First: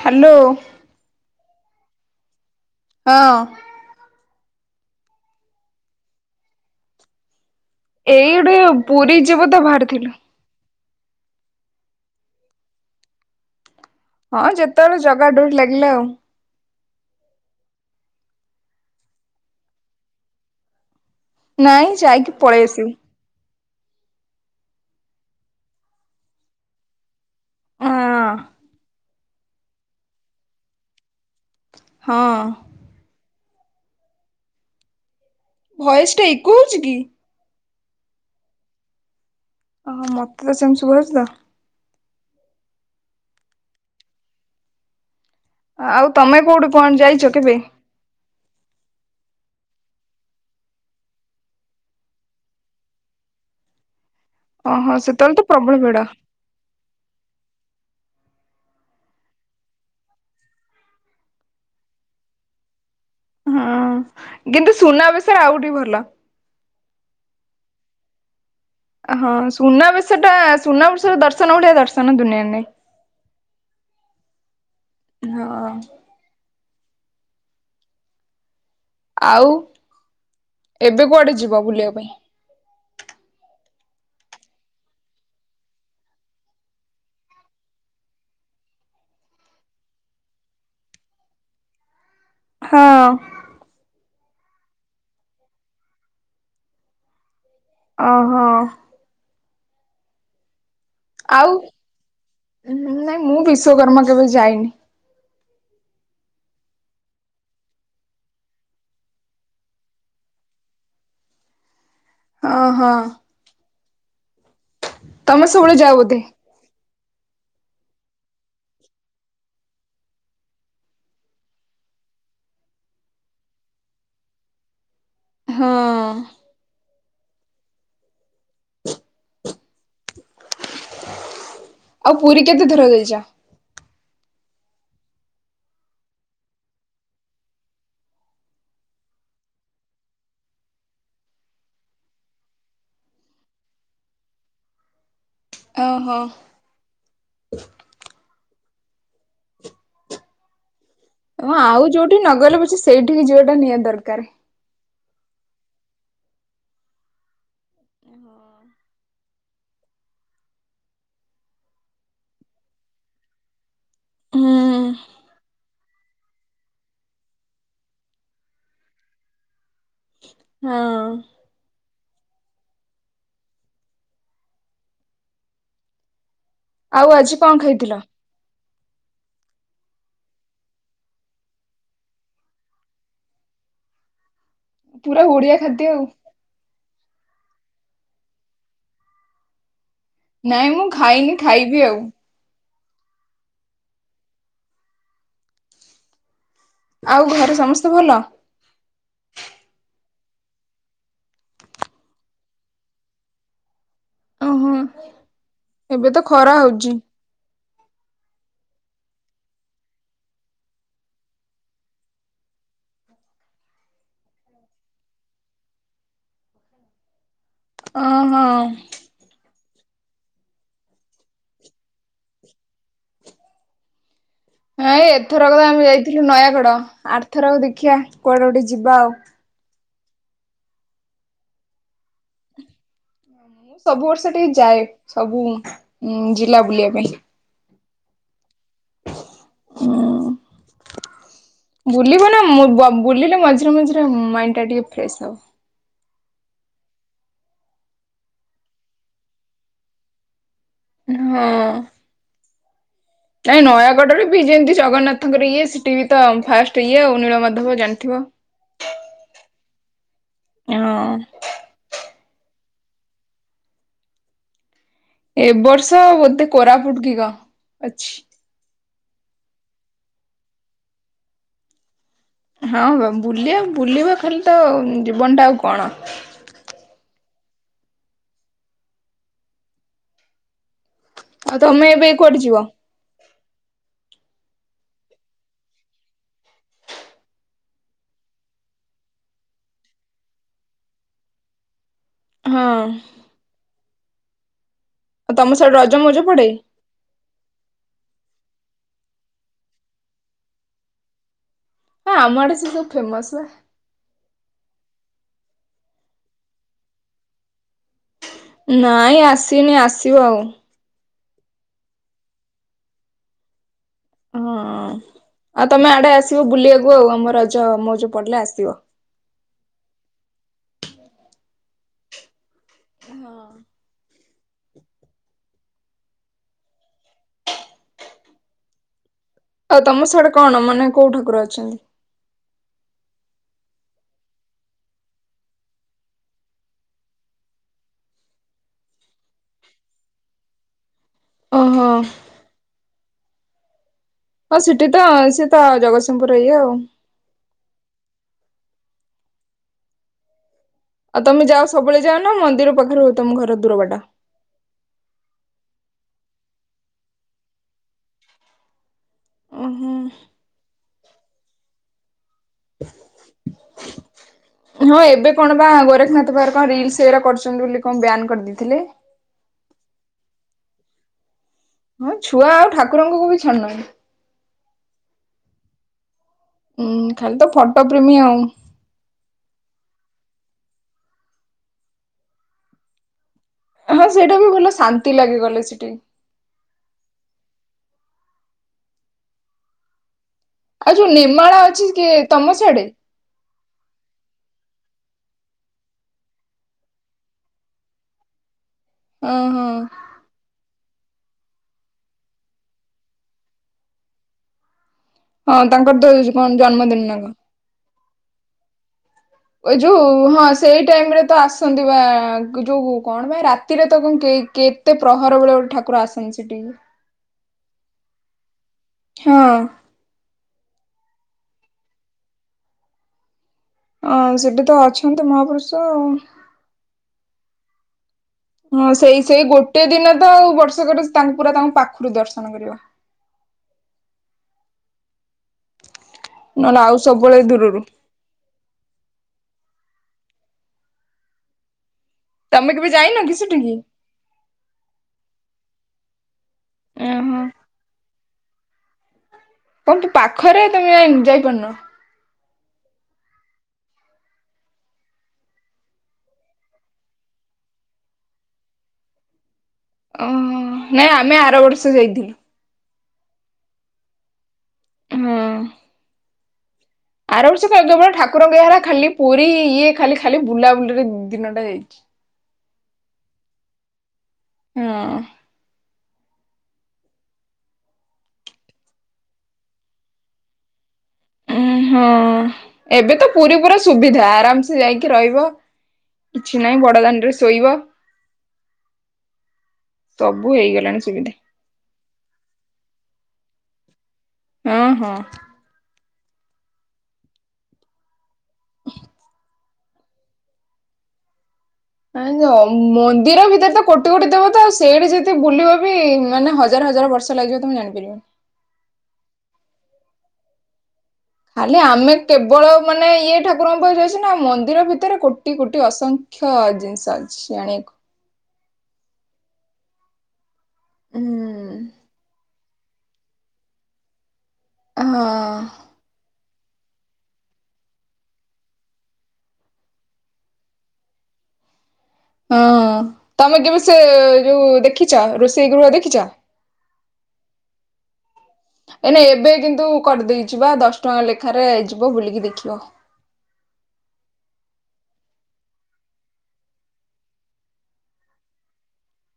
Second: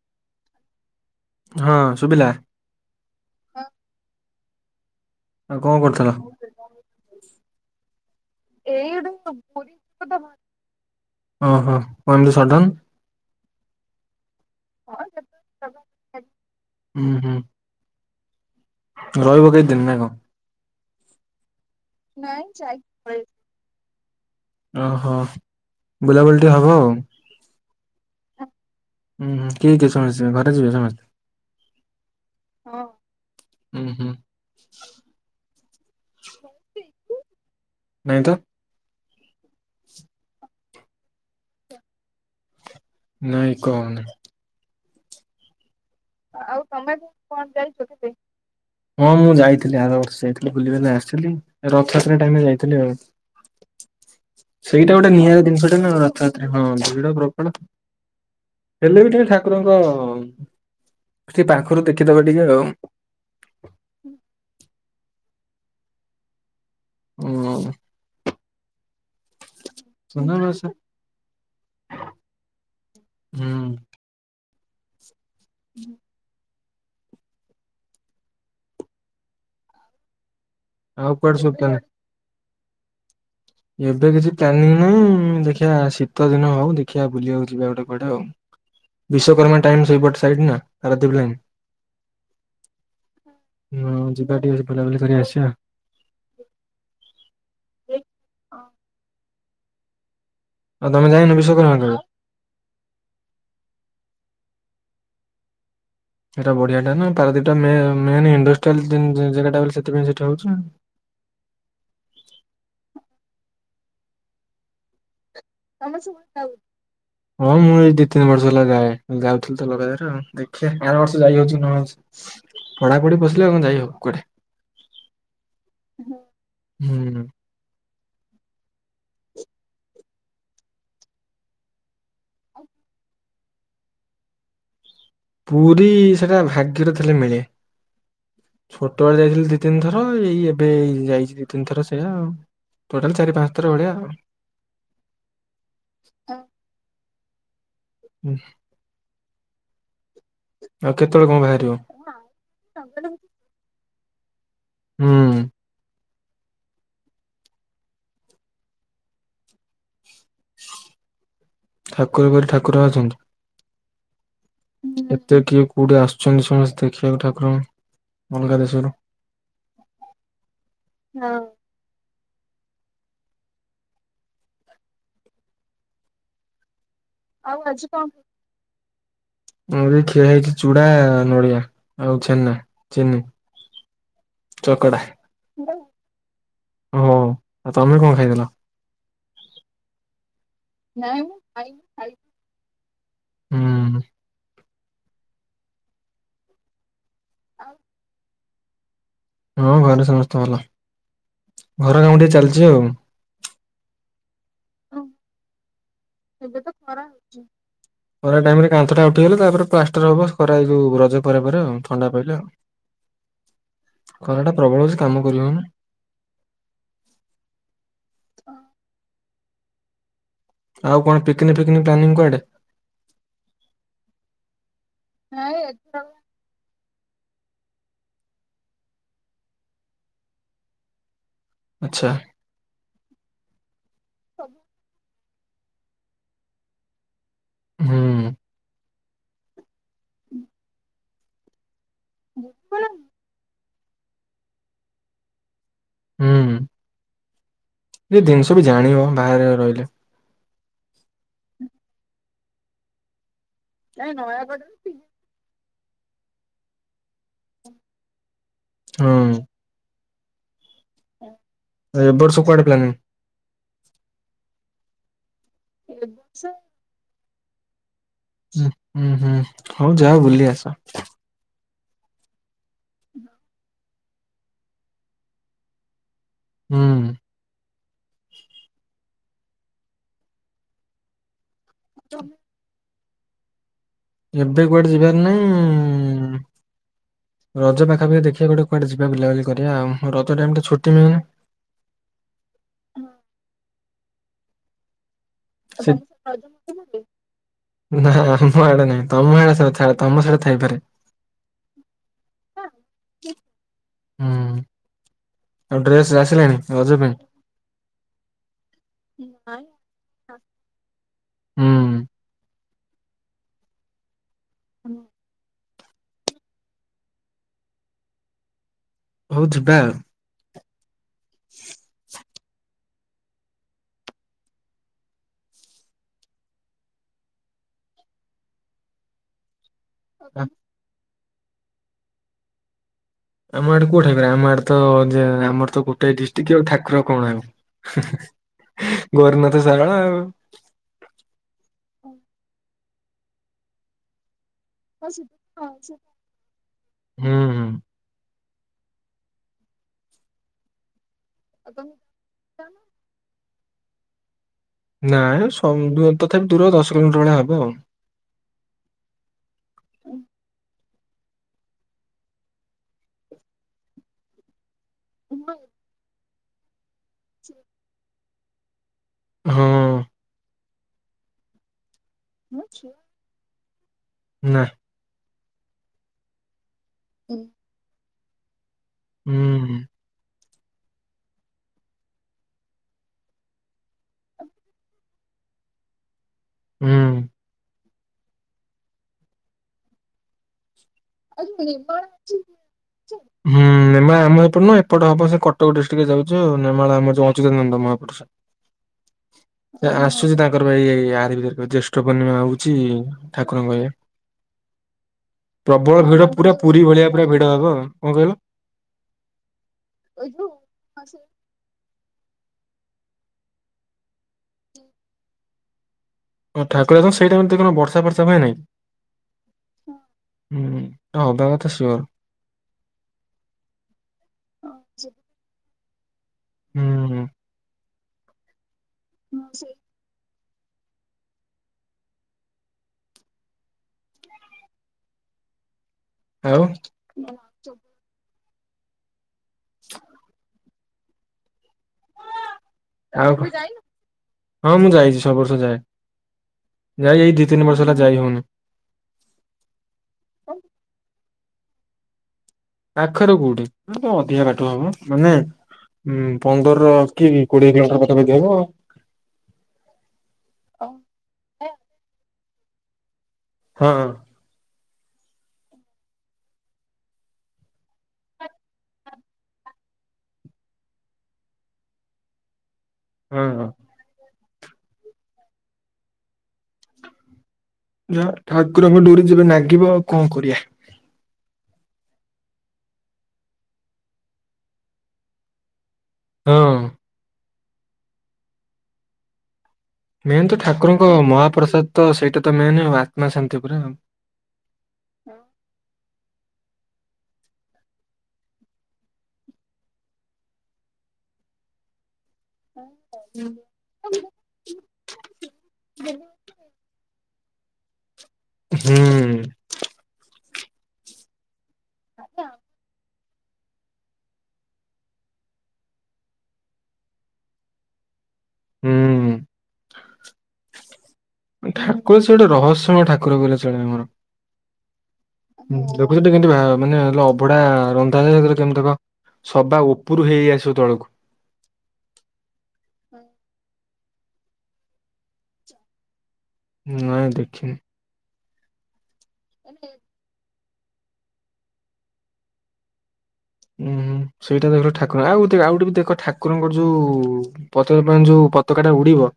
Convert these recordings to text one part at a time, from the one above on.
Hello. ହଁ ଶୁଭିଲା। ହଁ। ଆଉ କଣ କରୁଥିଲ? ଏଇ ଗୋଟେ ପୁରୀ ଯିବ ତ ବାହାରିଥିଲୁ। ଓହୋ କଡିସଡନ୍। ହଁ ଯେତେବେଳେ ଜାଗା ଡୋରି ଲାଗିଲା ଆଉ। ହୁଁ ହୁଁ। ରହିବ କେତେ ଦିନ ନାଇଁ କଣ? ନାଇଁ ଯାଇକି ପଳେଇ ଆସିବୁ। ଓହୋ ବୁଲାବୁଲି ଟିକେ ହେବ ଆଉ। ହଁ। [unintelligible] ହୁଁ ହୁଁ କିଏ କି ସମସ୍ତ ଘରେ ଯିବେ ସମସ୍ତେ। ହଁ। ହଁ ହୁଁ ହୁଁ। ଭୟସ୍ ଟା ଇକୋ ହେଉଛି କି? ନାଇଁ ତ। ଓହୋ ମତେ ତ ସେମିତି ଶୁଭା ଯାଉଛି ତ। ନାଇଁ କହ ନାଇଁ। ହ ଆଉ। ତମେ ଆଉ କୋଉଠି କଣ ତମେ ବି ଯାଇଛ କଣ କେବେ? ଯାଇଛ କେତେ? ହଁ ମୁଁ ଯାଇଥିଲି ଆର ବର୍ଷ ଯାଇଥିଲି ବୁଲିବା ଆସିଥିଲି ରଥଯାତ୍ରା ଟାଇମ ଯାଇଥିଲି ଆଉ। ଓହୋ ସେଇଟା ଗୋଟେ ସେତେବେଳେ ନିଆ ତ ପ୍ରବଳ ଜିନିଷଟା ନ ଭିଡ। ଅର୍ଥାତ୍। ହଁ ଭିଡ ପ୍ରବଳ ହେଲେ ବି ଟିକେ ଠାକୁରଙ୍କ ସେ ପାଖରୁ ଦେଖିଦବା ଟିକେ ଆଉ। ହଁ କିନ୍ତୁ ସୁନା ବିଷୟରେ ଆଉଠି ଭଲ। ହୁଁ। ହଁ ସୁନା ବିଷୟଟା ସୁନା ବେଶ ଟା ଦର୍ଶନ ଭଳିଆ ଦର୍ଶନ ଦୁନିଆରେ ନାହିଁ। ହୁଁ। ହଁ। ଆଉ ଏବେ ଆଉ କୁଆଡେ ସବୁ ଯିବ ପ୍ଲାନ ବୁଲିଆ ପାଇଁ? ଏବେ କିଛି ପ୍ଲାନିଂ ନାହିଁ। ଦେଖିଆ ଶୀତ ଦିନ ହଉ ଦେଖିଆ ବୁଲିବାକୁ ଯିବା ଗୋଟେ କୁଆଡେ ଆଉ। ବିଶ୍ୱକର୍ମା ଟାଇମ୍ ସେଇପଟ ସାଇଡ୍ ନା ପାରାଦ୍ଵୀପ ଲାଇନ୍। ହଁ ହଁ ଯିବା ଟିକେ ବୁଲାବୁଲି କରି ଆସିବା। ଓହୋ। ଆଉ ତମେ ଯାଇନ ଆଉ ବିଶ୍ୱକର୍ମା କୁ? ନାଇଁ ମୁଁ ବିଶ୍ଵକର୍ମା କେବେ ଯାଇନି। ସେଟା ବଢିଆ ଟା ନା। ପାରାଦ୍ଵୀପ ଟା ମେ ମେନ୍ ଇଣ୍ଡଷ୍ଟ୍ରିଆଲ ଜା ଜାଗା ଟା ବୋଲି ସେଥିପାଇଁ ସେଠି ହଉଛି। ଓ ହଁ। ତମେ ସବୁବେଳେ ଯାଅ ତମେ ବୋଧେ ସବୁ [unintelligible] ହଁ ମୁଁ ଏଇ ଦି ତିନି ବର୍ଷ ହେଲା ଯାଏ। ଯାଉଥିଲି ତ ଲଗାତାର ଆଉ। ଦେଖିଆ ଏ ବର୍ଷ ଯାଇ ହଉଛି କି ନ ହଉଛି। ପଢାପଢି ପସିଲେ କଣ ଯାଇ ହବ କୁଆଡେ। ହଁ। ହୁଁ। ଆଉ ପୁରୀ କେତେ ଥର ଯାଇଛ? ପୁରୀ ସେଟା ଭାଗ୍ୟରେ ଥିଲେ ମିଳେ। ଛୋଟବେଳେ ଯାଇଥିଲି ଦି ତିନି ଥର। ଏଇ ଏବେ ଏଇ ଯାଇଛି ଦି ତିନି ଥର ସେଇୟା ଆଉ। ଟୋଟାଲ୍ ଚାରି ପାଞ୍ଚଥର ଭଳିଆ ଆଉ। ଓହୋ। ହୁଁ। ହଁ ଆଉ କେତେଳେ କଣ ହଁ ବାହାରିବ ଆଉ ଯୋଉଠି ନଗଲେ ପଛେ ସେଇଠିକି ଯିବାଟା ନିହାତି ଦରକାର। ହୁଁ। ହଁ ଠାକୁର [unintelligible] ଠାକୁର ଅଛନ୍ତି। ହୁଁ ଏତେ କିଏ କୋଉଠି ଆସୁଛନ୍ତି ସମସ୍ତେ ଦେଖିବାକୁ ଠାକୁରଙ୍କୁ। ଅଲଗା ଦେଶରୁ। ହଁ। ଆଉ ଆଜି କଣ ଆଉ ଆଜି ଖାଇଥିଲ କଣ ଆଜି ଖିଆ ହେଇଛି ଚୁଡା, ନଡ଼ିଆ ଆଉ ଛେନା, ଚିନି। ଚକଡା। ପୁରା ଓଡିଆ ଖାଦ୍ୟ ଆଉ ହଁ ଆଉ ତମେ କଣ ଖାଇଥିଲ? ନାଇଁ ମୁଁ ଖାଇନି ଖାଇବି ଆଉ। ହୁଁ। ଆଉ ଘରେ ସମସ୍ତେ ଭଲ? ହଁ ଘରେ ସମସ୍ତେ ଭଲ। ଘର କାମ ଟିକେ ଚାଲିଛି ଆଉ। ହୁଁ ଏବେ ତ ଖରା ହଉଛି। [inaudible] ଖରା ଟାଇମ୍ ରେ କାନ୍ଥଟା ଉଠିଗଲେ ତାପରେ ପ୍ଲାଷ୍ଟର ହବ ଖରା ଯଉ ରଜ ପରେ ପରେ ଆଉ ଥଣ୍ଡା ପାଇଲେ ଆଉ। ଖରା ଟା ପ୍ରବଳ ହଉଚି କାମ କରିହଉନି। ଓ ହଁ। ଆଉ କଣ picnic picnic planning କୁଆଡେ? ଏଇଁ ଏଥରକ ତ ଆମେ ଯାଇଥିଲୁ ନୟାଗଡ। ଆର୍ ଥରକ ଦେଖିବା କୁଆଡେ ଗୋଟେ ଯିବା ଆଉ। ଆଚ୍ଛା। ସବୁ ବର୍ଷ ଟିକେ ଯାଏ ସବୁ ଉଁ ଜିଲ୍ଲା ବୁଲିଆ ପାଇଁ। ହୁଁ ଉଁ ହୁଁ। ବୁଲିବ ନା ମ ବ ବୁଲିଲେ ମଝିରେ ମଝିରେ ମାଇଣ୍ଡ୍ ଟା ଟିକେ ଫ୍ରେଶ୍ ହବ। ହୁଁ ହୁଁ। ଏ ଜିନିଷ ବି ଜାଣିବ ବାହାରେ ରହିଲେ। ହଁ। ନାଇ ନୟାଗଡ଼ରେ ବି ଯେମତି ଜଗନ୍ନାଥଙ୍କର ଇଏ ସେଠି ବି ତ ଫାଷ୍ଟ୍ ଇଏ ଆଉ ନୀଳମାଧବ ଜାଣିଥିବ? ହଁ। ହଁ ଏ ବର୍ଷ କୁଆଡେ ପ୍ଲାନିଙ୍ଗ୍? ଏ ବର୍ଷ ବୋଧେ କୋରାପୁଟ୍ କି ଗ ଅଛି। ହଉ ଯାଅ ବୁଲି ଆସ। ହଁ ବା ବୁଲିଆ ବୁଲିବ ଖାଲି ତ ଜୀବନଟା ଆଉ କଣ। ହୁଁ। ଆଉ ତମେ ଏବେ କୁଆଡେ ଯିବ? ଏବେ କୁଆଡେ ଯିବାର ନାହିଁ ଉଁ ରଜ ପାଖାପଖି ଦେଖିଆ ଗୋଟେ କୁଆଡେ ଯିବା ବୁଲା ବୁଲି କରିଆ ଉ ରଜ ଟାଇମ୍ ଟା ଛୁଟି ମିଳେ ହଁ। ଆଉ ତମ ସାଡେ ସେ ରଜ ମଉଜ ପଡେ? ନା ପଡେନି ତମ ଆଡେ [inaudible] ତମ ସାଡେ ଥାଇପାରେ। ହଁ ଆମ ଆଡେ ସେ ସବୁ ଫେମସ୍ ବା। ହୁଁ ଆଉ ଡ୍ରେସ୍ ଆସିଲାଣି ରଜ ପାଇଁ? ନାଇଁ ଆସିନି ଆସିବଉ। ହୁଁ ହଁ ହ ଆଉ [inaudible] ତମେ ଆଡ଼େ ଆସିବ ବୁଲିବାକୁ ଆଉ ଆମ ରଜ ମଉଜ ପଡ଼ିଲେ ଆସିବ। ହଉ ଯିବାଉ। ହ [unintelligible] ହଁ। ଆଉ ତମ ସାଡେ କଣ ମାନେ କୋଉ ଠାକୁର ଅଛନ୍ତି? ଆମ ଆଡେ କୋଉ ଠାକୁର ଆମ ଆଡେ ତ ଯେ ଆମର ତ ଗୋଟେ ଡିଷ୍ଟ୍ରିକ୍ଟ ଉ ଠାକୁର କଣ ଆମ ଗୋରେନାଥ ସାରଳା ଉ ଓହୋ ହଁ ସିଠି ତ ସିଏ ତ ଜଗତସିଂହପୁର ର ଇଏ ଆଉ। ହୁଁ ହୁଁ ଆଉ ତମେ ଯାଅ ସବୁବେଳେ ଯାଅ ନା ମନ୍ଦିର ପାଖରୁ ତମ ଘର ଦୂର ବାଟ? ନାଇଁ ସମ୍ ବୁ ତଥାପି ଦୂର ଦଶ କିଲୋମିଟର ଭଳିଆ ହବଉ। ଓହୋ ହ [unintelligible] ହଁ ଏବେ କଣ ବା ଗୋରେଖ୍ ନାଥ ପାଖରେ କଣ ରିଲ୍ ସି ଏଗରା କରୁଛନ୍ତି ବୋଲି କଣ ବ୍ୟାନ୍ କରିଦେଇଥିଲେ। ହଁ। ହଁ ଛୁଆ ଆଉ ଠାକୁରଙ୍କ ଙ୍କୁ ବି ଛାଡୁନାନ୍ତି। ନା। ଉୁଁ ଖାଲି ତ ଫଟ ପ୍ରେମି ଆଁଉ। ଉଁ ହୁଁ। ହଁ ସେଇଟା ବି ଭଲ ଶାନ୍ତି ଲାଗେ ଗଲେ ସେଠେଇ। ଉଁ। ଆଉ ଯୋଉ ନେମାଳ ଅଛି କି ତମ ସାଡେ? ହୁଁ। ନେମା ଆମ ଏପଟ ନୁହଁ ଏପଟ ହବ ସେ କଟକ ଡିଷ୍ଟ୍ରିକ୍ଟରେ ଯାଉଛି ଆଉ ନେମାଳ ଆମର ଯୋଉ ଅଚ୍ୟୁତାନନ୍ଦ ମହାପୁୁରଷ। ଓହୋ। ଏ ଆସ୍। ଆସୁଛି ତାଙ୍କର ଭାଇ ଏଇ ଆରି ଭିତେରା ପାଜ୍ୟେଷ୍ଠ ପୂର୍ଣିମା ହଉଛି ଠାକୁରଙ୍କ ଏଇ ହଁ ତାଙ୍କର ପ୍ରବଳ ତ ଭିଡ କଣ ପୁରା ପୁରୀ ଜନ୍ମଦିନ ଭଳିଆ ନା ପୁରା କଣ? ଭିଡ ହବ। କଁ କଇଲ? ଅଇ ଯୋଉ ହଁ ଆସ୍ ସେଇ ଟାଇମରେ ତ ଆସନ୍ତି ବା କ ଯୋଉ କଣ ବା ରାତିରେ ତ କଁ କେ କେ ତେ ପ୍ରହର ବେଳେ ଗୋଟେ ଠାକୁର ଆସେ ଓ ଠାକୁର ଆସନ୍ତି ସେଇଟା କେମତି କଣ ବର୍ଷା ଫର୍ଷା ପାଇଁ ନାଇଁ। ହଁ ହୁଁ ଯୋଉଟା ହବା କଥା ସିଓର। ଅଁ ସେଟି ତ ଅଛନ୍ତି ମହାପୁରୁଷ ଆଉଁ। ହୁଁ ହୁଁ। ହଁ ସେଇ ସେଇ ଗୋଟେ ଦିନ ତ ଆଉ ବର୍ଷକଟୁ ତାଙ୍କୁ ପୁରା ତାଙ୍କ ପାଖୁରୁ ଦର୍ଶନ କରିବ। ନହେଲେ ଆଉ ସବୁବେଳେ ଦୂରୁରୁ। [unintelligible] ତମେ କେବେ ଯାଇନ କି ଆଉ, ସେଠିକି? ହଁ ମୁଁ ଯାଇଚି ସବୁ ବର୍ଷ ଯାଏ। ଯାଇ ଏଇ ଓହୋ ଦି ତିନି ବର୍ଷ ହେଲା ଯାଇ ହୋଉନି। କଁ ତୁ ପାଖରେ ତମେ ଯାଇପାରୁନ। ପାଖରେ କୋଉଠି ଅଁ ଅଧିକା ବାଟ ହବ। ମାନେ ହୁଁ ପନ୍ଦର କି କୋଡିଏ କିଲୋମିଟର ପାଖାପଖି ହବ ଆଉ। ଅଁ ହଁ, ନାଇଁ ଆମେ ଆର ବର୍ଷ ଯାଇଥିଲୁ। ହଁ ହଁ। ହଁଅଁ। ଆର ବର୍ଷ କଁ ଏବେ ବଳିଆ ଠାକୁରଙ୍କ ଏହାରା ଖାଲି ପୁରୀ ଇଏ ଖାଲି ଖାଲି ବୁଲାବୁଲିରେ ଦିନଟା ଯାଇଛି। ହଁ ହଁ। ହୁଁଉଁ। ଯା ଠାକୁରଙ୍କ ଡୋରି ଯେବେ ନାଗିବ ଆଉ କଁ କରିଆ। ଉଁ ହଁଅଁ, ଏବେ ତ ପୁରୀ ପୁରା ସୁବିଧା ଆରାମ୍ ସେ ଯାଇକି ରହିବ। କିଛି ହଁ ନାଇଁ ବଡ ଦାଣ୍ଡେରେ ଶୋଇବ। ମେନ୍ ସବୁ ତ ହେଇଗଲାଣି ଠାକୁରଙ୍କ ସୁବିଧା ମହାପ୍ରସାଦ ତ ସେଇଟା ତ ମେନ୍ ଆଉ ଆତ୍ମା ଶାନ୍ତି ପୁରା ଆଉ। ଅଁ ହଁ। ଏଇଁ ଜୋଁ ମନ୍ଦିର ଭିତେରେ ତ କୋଟି କୋଟି ଦେବତା ଆଉ ସ୍ ସେଇଠି ଯେତେ ବୁଲିବ ବି ମାନେ ହଜାର୍ ହଜାର୍ ବର୍ଷ ଲାଗିବ ତମେ ଜାଣିପାରିବନି। ହୁଁଉଁ। ଖାଲି ଆମେ କେବଳ ମାନେ ଇଏ ଠା କୁରଙ୍କ ପାଖୁ ଯାଉସେ ନା ମନ୍ଦିର ଭିତେରେ କୋଟି କୋଟି ଅସଂଖ୍ୟ ଜିନିଷ ଅଛି ଜାଣିଆକୁ। ହୁଁ ହୁଁଉଁ। ହୁଁ ଠାକୁର ସେ ଗୋଟେ ରହସ୍ୟମୟ ଠାକୁର କହିଲେ ଚଳିବ ଆମର। ହଁ। ଯୋଉ ମୁଁ ସେଟି କିନ୍ତୁ ଭାବ୍ ମାନେ ଅଭଢା ରନ୍ଧାଯାଏ, ସେଥେରେ କେମତି କଁ ସବା ଓପୁରୁ ହେଇ ହେଇ ଆସିବ ତଳକୁ। ହଁଅଁ, ତମେ କେବେ ସେ ଯୋଉ ଦେଖିଛ ରୋଷେଇ ଗୃହ ଦେଖିଚ? ନାଇଁ ଦେଖିନି। ଏଇନେ ଏବେ କିନ୍ତୁ କରିଦେଇଚିବା ଦଶ ଟଙ୍କା ଲେଖାରେ ଯିବ ବୁଲିକି ଦେଖିବ। ଉୁଁ ହୁଁ ସେଇଟାତ ପୁରା ଠାକୁର, ଆଉ ଦେ ଆଉ ଗୋଟେ ବି ଦେଖ ଠାକୁରଙ୍କର ଯୋଉଉ ପତିତପାବନ ଯୋଉ ପତାକା ଟା ଉଡିବ।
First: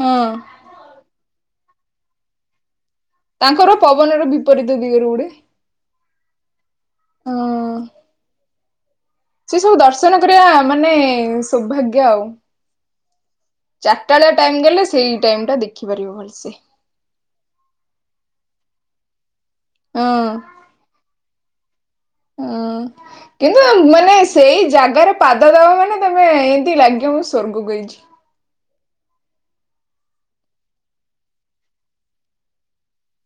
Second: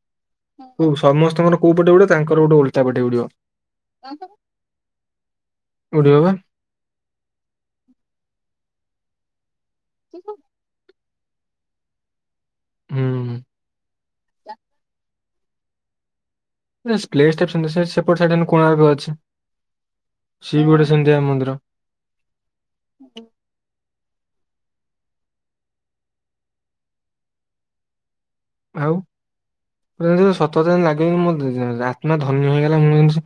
ହଁଅଁ। ହଉ ସମସ୍ତଙ୍କର କୋଉ ପଟେ ଉଡେ ତାଙ୍କର ଗୋଟେ ଓଲଟା ପଟେ ଉଡ଼ିବ। ତାଙ୍କର ପବନର ବିପରୀତ ଦିଗରୁ ଉଡେ। ଉଡ଼ିବ ବା। ଅହ ସେ ସବୁ ଦର୍ଶନ କରିବା। ମାନେ ସୋଭାଗ୍ୟ ଆଉ। ହୁଁ ହୁଁ। ଚାରଟା ଯା ଟାଇମ ଦେଲେ ସେଇ ଟାଇମ ଟା ଦେଖିପାରିବ ଭଲସେ। ଏ ପ୍ଲେସଟେ ସେମିତି ସେ ସେପଟ ସାଇଡରେ ଏଇନୁ କୋଣାର୍କ ଅଛି। ଅଁ। ସିଏବି ଗୋଟେ ସେମତିଆ ମନ୍ଦିର। ଅଅ। କିନ୍ତୁ ମାନେ ସେଇ ଜାଗାରେ ପାଦ ଦବ ମାନେ ତମେ ଏମତି ଲାଗିବ ସ୍ୱର୍ଗକୁ ଯାଇଛି। ଆଉ ପୁରା ଯେମିତି ସତସତରେ ଯିନ୍ତି ଲାଗିବ ଯିନ୍ତି ମୋ ଆତ୍ମା ଧନ୍ୟ ହେଇଗଲା ମୁଁ ଯେମିତି।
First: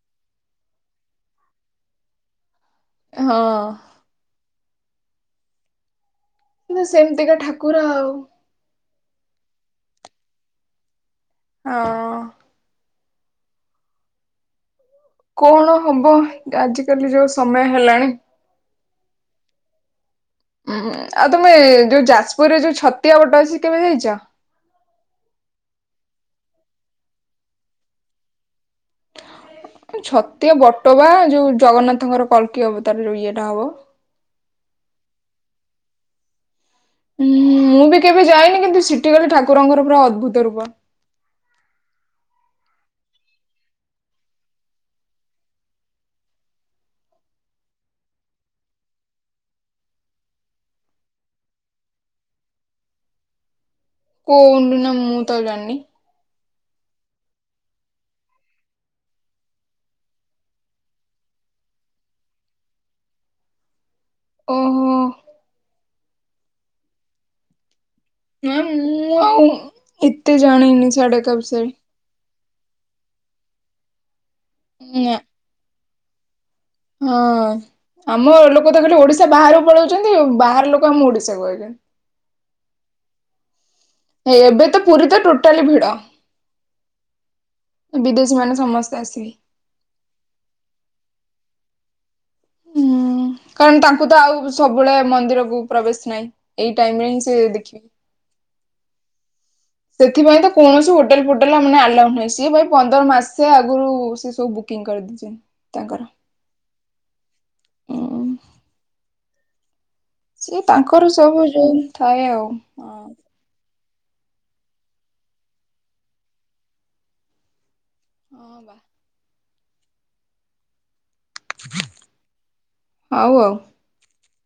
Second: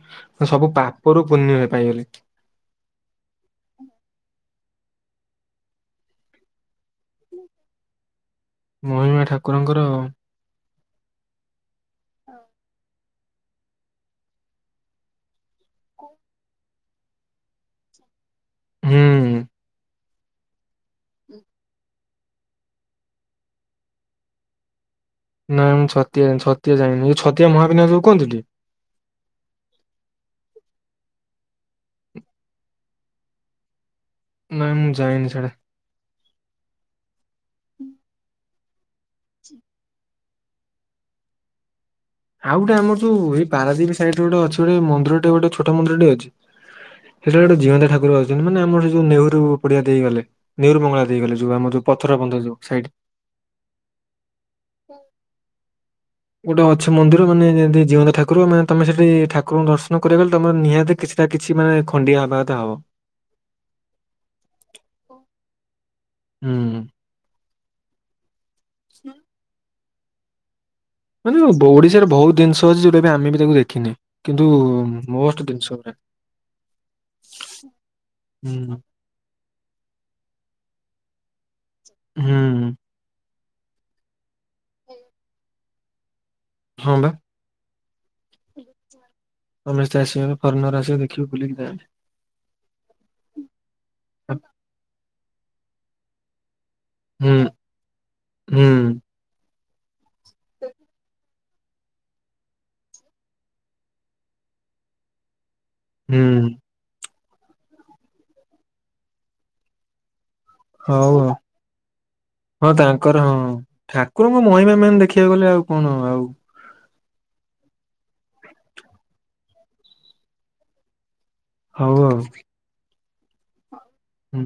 ସବୁ ପାପରୁ ପୂନ୍ୟ ଏ ପାଇଗଲି। ଏ ହଁ। କିନ୍ତୁ ସେମତିକା ଠାକୁର ଆଉ। ମହିମା ଠାକୁରଙ୍କର। ହ। କଣ ହବ ଆଜିକାଲି ଯୋଉ ସମୟ ହେଲାଣି। ହୁଁ ହୁଁ। ଉଁ ଆଉ ତୁମେ ଯୋଉ ଯାଜପୁରରେ ଯୋଉ ଛତିଆ ବଟ ଅଛି କେବେ ଯାଇଚ? ନାଇଁ ମୁଁ ଛତିଆ ଯାଇନି ଛତିଆ ଯାଇନି ମୁଁ ଛତିଆ ମହାବିନାୟକ ଯୋଉ କୁହନ୍ତିନି? ଛତିଆ ବଟ ବା ଯୋଉ ଜଗନ୍ନାଥଙ୍କର କଲ୍କିଅ ଅବତାର ଯୋଉ ଇଏଟା ହବ। ନାଇଁ ମୁଁ ଯାଇନି ସେଆଡେ଼। ଉଁ ମୁଁ ବି କେବେ ଯାଇନି କିନ୍ତୁ ସିଠି ଗଲେ ଠାକୁରଙ୍କର ପୁରା ଅଦ୍ଭୁତ ରୂପ। ଆଉ ଗୋଟେ ଆମର ଯୋଉ ଏଇ ପାରାଦୀପ ସାଇଟରେ ଗୋଟେ ଅଛି ଗୋଟେ ମନ୍ଦିରଟେ ଗୋଟେ ଛୋଟ ମନ୍ଦିରଟେ ଅଛି। ଏ ସେଇଟେ ଗୋଟେ ଜୀଅନ୍ତା ଠାକୁର ଅଛନ୍ତି ମାନେ ଆମର ସେ ଯୋଉ ନେହେରୁ ପଡିଆ ଦେଇଗଲେ। ନେହେରୁ ମଙ୍ଗଳା ଦେଇଗଲେ ଯୋଉ ଆମ ଯୋଉ ପଥର ବନ୍ଧ ଯୋଉ ସାଇଡ୍। କୋଉ ଦିନ ମୁଁ ତ ଜାଣିନି। ଗୋଟେ ଅଛି ମନ୍ଦିର ମାନେ ଯେନ୍ତି ଜୀଅନ୍ତା ଠାକୁର ମାନେ ତମେ ସେଠି ଠାକୁରଙ୍କୁ ଦର୍ଶନ କରିବାକୁା ଗଲେ ତମର ନିହାତି କିଛି। ନା କିଛି ମାନେ ଖଣ୍ଡିଆ ହବାକଥା ହବ। ଓହୋ ହୁଁଁ ହୁଁ। ନା ମୁଁ ଆଉ ଏତେ ଜାଣିନି। ସାଡେକା ମାନେ ବ ବିଷୟରେ ଓଡିଶାରେ ବହୁତ ଦିନଷ ଅଛି ଯଉଟାକି ଆମେ ବି ତାକୁ ଦେଖିନେ। କିନ୍ତୁ ନା ମୋଷ୍ଟ ଦିନଷଗୁରା। ହଁ ଆମ ଲୋକ ହୁଁ ତ ଖାଲି ଓଡିଶା ବାହାରକୁ ପଳଉଚନ୍ତି ବାହାର ଲୋକ ଆମ ଓଡିଶା କୁ ଆଉଚନ୍। ହୁଁ। ହେଇ ଏବେ ତ ପୁରୀ ତ ଟୋଟାଲି ଭିଡ। ହଁ ବା ବିଦେଶୀ ମାନେ ସମସ୍ତେ ଆସିବେ। ସମସ୍ତେ ଆସିବାରେ ଫରେନର ଆସିବେ ଦେଖିବେ ବୁଲିକି ଯାଆନ୍ତି। ହୁଁ କାରଣ ତାଙ୍କୁ ତ ଆଉ ସବୁବଳେ ମନ୍ଦିରକୁ ପ୍ରବେଶ ନାଇଁ। ଏଇ ଟାଇମ ରେ ହିଁ ହୁଁ ସେ ଦେଖିବେ। ହୁଁ। ସେଥିପାଇଁ ତ କୌଣସି ହୋଟେଲ ଫୋଟେଲା ମାନେ ଆଲାଉ ନାହିଁ ସିଏ ଭାଇ ପନ୍ଦର ମାସେ ଆଗୁରୁ। ସେ ସବୁ ବୁକିଂ କରିଦେଇଚନ୍ତି ତାଙ୍କର। ହୁଁ। ଉଁ ସେିଏ ପାଖରୁ ସବୁ ଯୋଉ ଥାଏ ଆଉ। ଠାର ହଁ ଠାକୁରଙ୍କ ମହିମା ମାନେ ଦେଖିବାକୁ ଗଲେ ଆଉ କଣ ଆଉ? ହଁ ବା। ହଉ ଆଉ। ଆଉ ଆଉ। ହୁଁ।